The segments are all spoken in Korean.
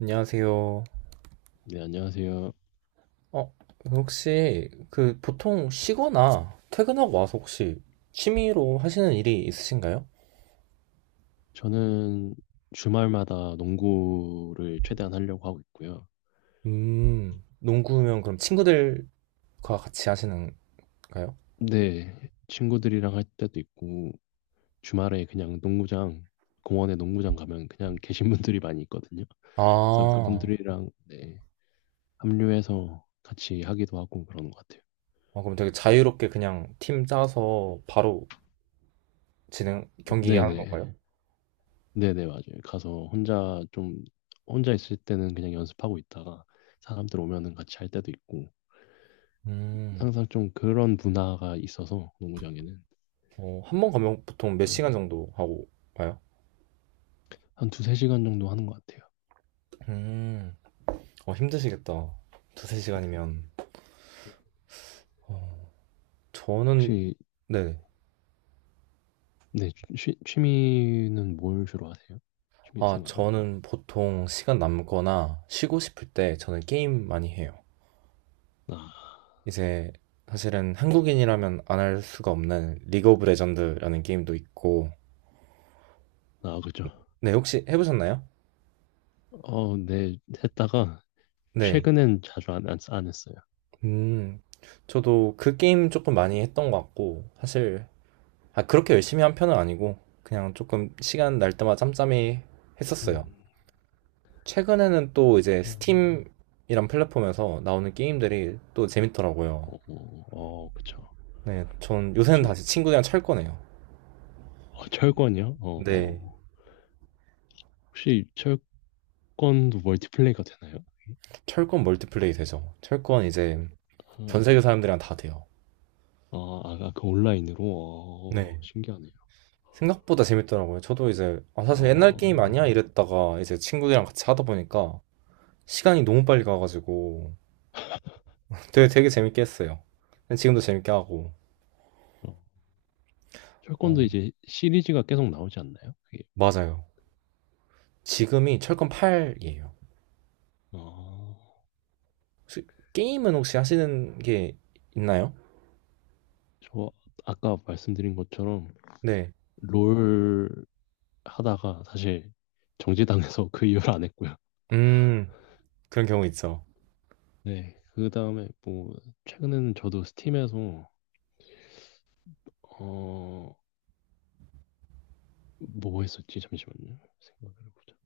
안녕하세요. 네, 안녕하세요. 어, 혹시 그 보통 쉬거나 퇴근하고 와서 혹시 취미로 하시는 일이 있으신가요? 저는 주말마다 농구를 최대한 하려고 하고 있고요. 농구면 그럼 친구들과 같이 하시는가요? 네, 친구들이랑 할 때도 있고, 주말에 그냥 농구장, 공원에 농구장 가면 그냥 계신 분들이 많이 있거든요. 아, 그래서 어, 그분들이랑 네, 합류해서 같이 하기도 하고 그러는 것 같아요. 그럼 되게 자유롭게 그냥 팀 짜서 바로 진행, 경기 하는 네네, 건가요? 네네, 맞아요. 가서 혼자 좀, 혼자 있을 때는 그냥 연습하고 있다가 사람들 오면은 같이 할 때도 있고, 음, 항상 좀 그런 문화가 있어서, 농구장에는. 한 번 가면 보통 몇 네, 시간 정도 하고 가요? 한 2~3시간 정도 하는 것 같아요. 음, 힘드시겠다. 두세 시간이면. 네. 어, 저는, 혹시, 네. 네, 취미는 뭘 주로 하세요? 취미 아, 생활은? 저는 보통 시간 남거나 쉬고 싶을 때 저는 게임 많이 해요. 아, 이제 사실은 한국인이라면 안 할 수가 없는 리그 오브 레전드라는 게임도 있고. 아, 그죠. 네, 혹시 해보셨나요? 어, 네, 했다가, 네. 최근엔 자주 안 했어요. 음, 저도 그 게임 조금 많이 했던 것 같고, 사실, 아, 그렇게 열심히 한 편은 아니고, 그냥 조금 시간 날 때마다 짬짬이 했었어요. 음, 최근에는 또 이제 나는- 스팀이란 플랫폼에서 나오는 게임들이 또 재밌더라고요. 어, 어, 그쵸. 네, 전 요새는 혹시, 다시 친구들이랑 철거네요. 어, 철권이요? 어, 어. 네. 혹시 철권도 멀티플레이가 되나요? 철권 멀티플레이 되죠. 철권 이제 전 어, 세계 사람들이랑 다 돼요. 어, 아, 그 온라인으로? 어, 네. 신기하네요. 생각보다 재밌더라고요. 저도 이제 사실 옛날 게임 어, 아니야 이랬다가 이제 친구들이랑 같이 하다 보니까 시간이 너무 빨리 가가지고 되게 되게 재밌게 했어요. 근데 지금도 재밌게 하고. 어. 철권도 어, 이제 시리즈가 계속 나오지 않나요? 그게. 맞아요. 지금이 철권 8이에요. 어. 혹시 게임은 혹시 하시는 게 있나요? 저 아까 말씀드린 것처럼 네. 롤 하다가 사실 정지당해서 그 이후로 안 했고요. 음, 그런 경우 있죠. 네, 그 다음에 뭐 최근에는 저도 스팀에서 어 뭐 했었지? 잠시만요. 생각을 해보자.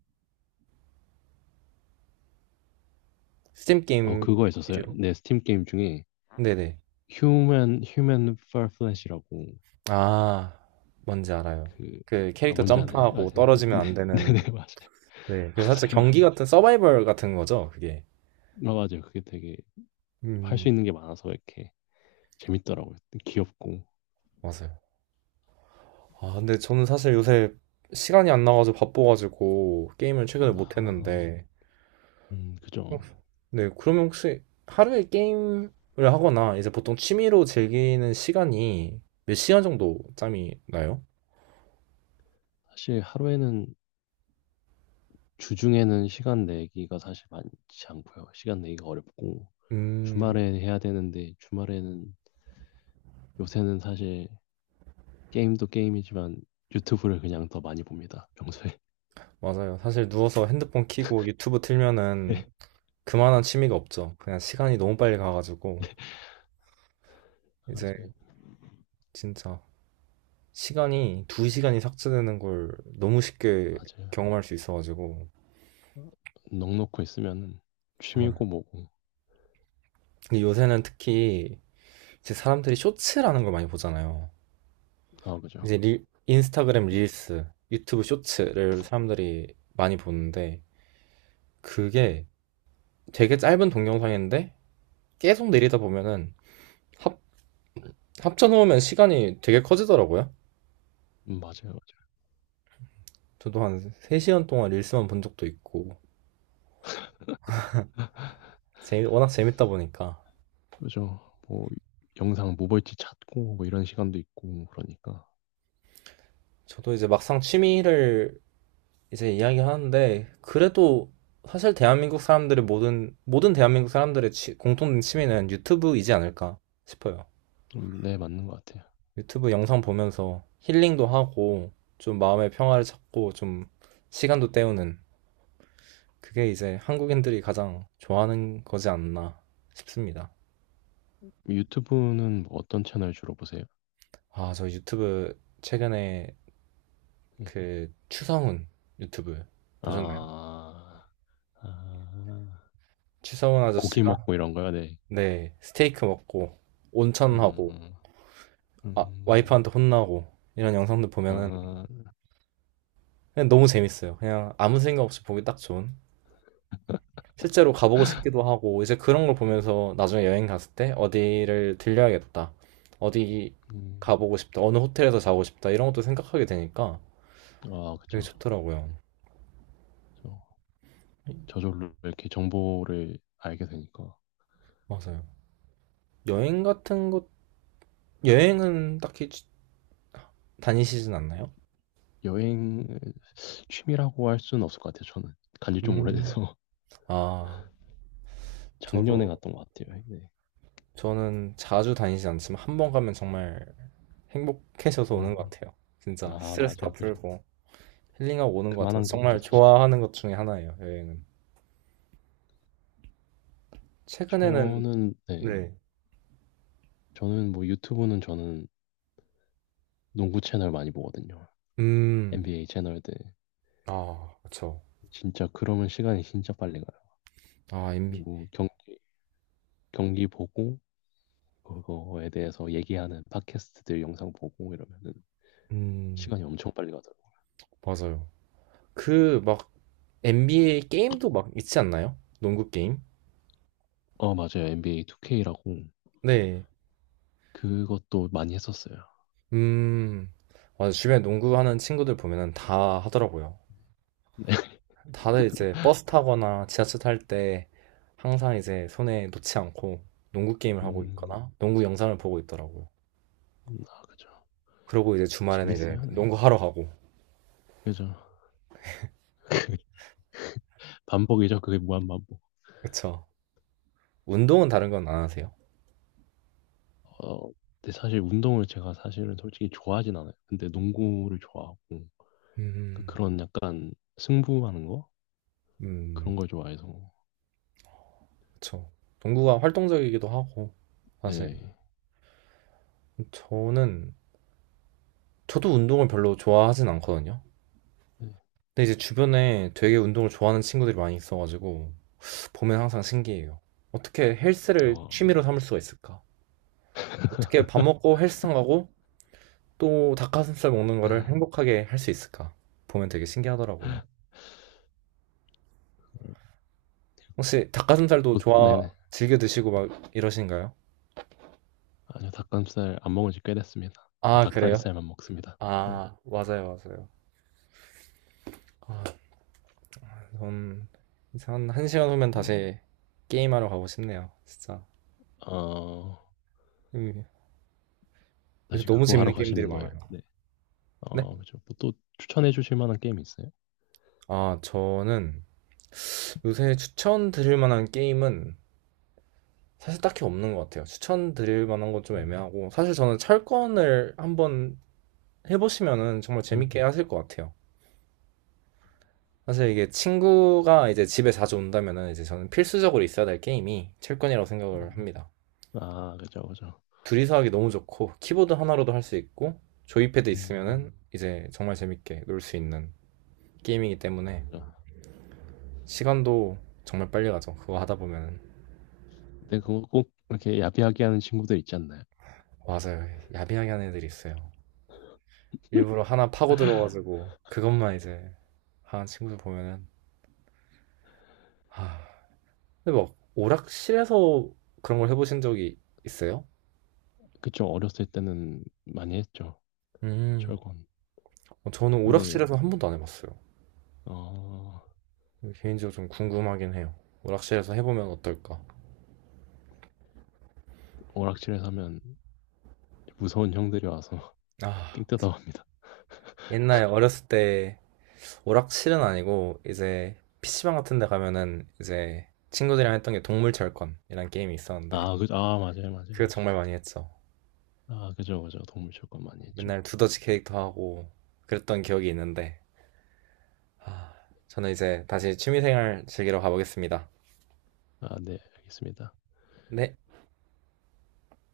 스팀 어 게임 그거 있었어요. 위주로. 네, 스팀 게임 중에 네네. 휴먼 파플랫이라고 아, 뭔지 알아요. 그 그 아, 캐릭터 뭔지 아나요? 점프하고 아세요? 네, 떨어지면 안 네, 네, 되는, 네, 맞아요, 네. 그 살짝 맞아요, 경기 맞아요. 같은 서바이벌 같은 거죠, 그게. 아, 맞아요. 그게 되게 할 수 음, 있는 게 많아서 이렇게 재밌더라고요. 귀엽고. 맞아요. 아, 근데 저는 사실 요새 시간이 안 나가지고 바빠가지고 게임을 최근에 못 아, 했는데, 그죠. 네, 그러면 혹시 하루에 게임을 하거나 이제 보통 취미로 즐기는 시간이 몇 시간 정도 짬이 나요? 사실 하루에는 주중에는 시간 내기가 사실 많지 않고요. 시간 내기가 어렵고 음, 주말에 해야 되는데 주말에는 요새는 사실 게임도 게임이지만 유튜브를 그냥 더 많이 봅니다. 평소에. 맞아요. 사실 누워서 핸드폰 켜고 유튜브 틀면은 네. 그만한 취미가 없죠. 그냥 시간이 너무 빨리 가가지고. 이제 맞아요. 진짜 시간이 두 시간이 삭제되는 걸 너무 쉽게 맞아요. 경험할 수 있어가지고. 어, 넋 놓고 있으면은 헐. 취미고 뭐고. 근데 요새는 특히 이제 사람들이 쇼츠라는 걸 많이 보잖아요. 아, 이제 그죠. 인스타그램 릴스, 유튜브 쇼츠를 사람들이 많이 보는데 그게 되게 짧은 동영상인데 계속 내리다 보면은 합, 합쳐놓으면 시간이 되게 커지더라고요. 맞아요. 맞아요. 저도 한 3시간 동안 릴스만 본 적도 있고 워낙 재밌다 보니까 그죠. 뭐 영상 뭐 볼지 찾고 뭐 이런 시간도 있고 그러니까. 저도 이제 막상 취미를 이제 이야기하는데 그래도 사실 대한민국 사람들의 모든 대한민국 사람들의 공통된 취미는 유튜브이지 않을까 싶어요. 네, 맞는 것 같아요. 유튜브 영상 보면서 힐링도 하고 좀 마음의 평화를 찾고 좀 시간도 때우는 그게 이제 한국인들이 가장 좋아하는 거지 않나 싶습니다. 유튜브는 뭐 어떤 채널 주로 보세요? 아, 저 유튜브 최근에 그 추성훈 유튜브 보셨나요? 아, 아, 추성훈 고기 아저씨가 먹고 이런 거요. 네. 네, 스테이크 먹고 온천하고 음, 음, 음. 와이프한테 혼나고 이런 영상들 보면은 아, 그냥 너무 재밌어요. 그냥 아무 생각 없이 보기 딱 좋은. 실제로 가보고 싶기도 하고 이제 그런 걸 보면서 나중에 여행 갔을 때 어디를 들려야겠다. 어디 음, 가보고 싶다. 어느 호텔에서 자고 싶다. 이런 것도 생각하게 되니까 아, 되게 그쵸. 좋더라고요. 저, 저절로 이렇게 정보를 알게 되니까. 맞아요. 여행 같은 것 여행은 딱히 다니시진 않나요? 여행 취미라고 할 수는 없을 것 같아요, 저는. 간지 좀 음. 오래돼서. 아, 작년에 저도 갔던 것 같아요, 네. 저는 자주 다니지 않지만 한 번 가면 정말 행복해져서 오는 것 음, 같아요. 진짜 아, 스트레스 다 맞아요, 그죠. 풀고 힐링하고 오는 것 같아서 그만한 게 없죠, 정말 사실. 좋아하는 것 중에 하나예요, 여행은. 최근에는, 저는, 네. 네. 저는 뭐 유튜브는 저는 농구 채널 많이 보거든요. 음, NBA 채널들. 아, 그쵸. 진짜 그러면 시간이 진짜 빨리 가요. 아, NBA. 뭐 경기 보고 그거에 대해서 얘기하는 팟캐스트들 영상 보고 이러면은 음, 시간이 엄청 빨리 가더라고요. 맞아요. 그, 막, NBA 게임도 막 있지 않나요? 농구 게임? 어, 맞아요. NBA 2K라고 네. 그것도 많이 했었어요. 음, 맞아. 주변에 농구하는 친구들 보면은 다 하더라고요. 네. 다들 이제 버스 타거나 지하철 탈 때 항상 이제 손에 놓지 않고 농구 게임을 하고 음, 있거나 농구 영상을 보고 있더라고요. 아, 그죠. 그러고 이제 주말에는 이제 재밌어요. 네. 농구하러 가고. 그죠. 반복이죠. 그게 무한 반복. 그쵸. 운동은 다른 건 안 하세요? 어, 근데 사실 운동을 제가 사실은 솔직히 좋아하진 않아요. 근데 농구를 좋아하고 음, 그런 약간 승부하는 거 음, 그런 걸 좋아해서 그쵸. 농구가 활동적이기도 하고, 사실. 네. 저는, 저도 운동을 별로 좋아하진 않거든요. 네. 근데 이제 주변에 되게 운동을 좋아하는 친구들이 많이 있어가지고, 보면 항상 신기해요. 어떻게 헬스를 어, 취미로 삼을 수가 있을까? 어떻게 밥 먹고 헬스장 가고, 또 닭가슴살 먹는 거를 행복하게 할 수 있을까? 보면 되게 신기하더라고요. 네. 혹시 닭가슴살도 곧, 좋아, 네네. 즐겨 드시고 막 이러신가요? 아니요, 닭가슴살 안 먹은 지 꽤 됐습니다. 전 아, 그래요? 닭다리살만 먹습니다. 네. 아, 맞아요, 맞아요. 아, 전 이제 한, 1시간 시간 후면 어, 다시 게임하러 가고 싶네요, 진짜. 어, 음, 요새 다시 너무 그거 하러 재밌는 게임들이 가시는 거예요. 많아요. 네. 네? 어, 그죠. 뭐또 추천해 주실 만한 게임 있어요? 아, 저는 요새 추천드릴 만한 게임은 사실 딱히 없는 것 같아요. 추천드릴 만한 건 좀 음. 애매하고, 사실 저는 철권을 한번 해보시면은 정말 음. 재밌게 하실 것 같아요. 사실 이게 친구가 이제 집에 자주 온다면은 이제 저는 필수적으로 있어야 될 게임이 첼권이라고 생각을 음. 합니다. 아, 그죠, 그죠. 둘이서 하기 너무 좋고 키보드 하나로도 할 수 있고 조이패드 음. 있으면은 이제 정말 재밌게 놀 수 있는 게임이기 때문에 그죠. 시간도 정말 빨리 가죠. 그거 하다 보면은 근데 그거 꼭 이렇게 야비하게 하는 친구들 있지 않나요? 맞아요. 야비하게 하는 애들이 있어요. 일부러 하나 파고 들어가지고 그것만 이제 하는 친구들 보면은 아 근데 막 오락실에서 그런 걸 해보신 적이 있어요? 그좀 어렸을 때는 많이 했죠. 음 철권. 저는 근데, 오락실에서 한 번도 안 해봤어요. 어, 개인적으로 좀 궁금하긴 해요. 오락실에서 해보면 어떨까? 오락실에서 하면 무서운 형들이 와서 아, 삥 뜯어. 옛날 어렸을 때 오락실은 아니고 이제 PC방 같은 데 가면은 이제 친구들이랑 했던 게 동물철권이란 게임이 있었는데 아, 그죠. 아, 맞아요, 맞아요, 그거 맞아요. 정말 많이 했죠. 아, 그죠, 그죠. 동물 철권 많이 했죠. 맨날 두더지 캐릭터 하고 그랬던 기억이 있는데 아, 저는 이제 다시 취미생활 즐기러 가보겠습니다. 아, 네, 알겠습니다. 네.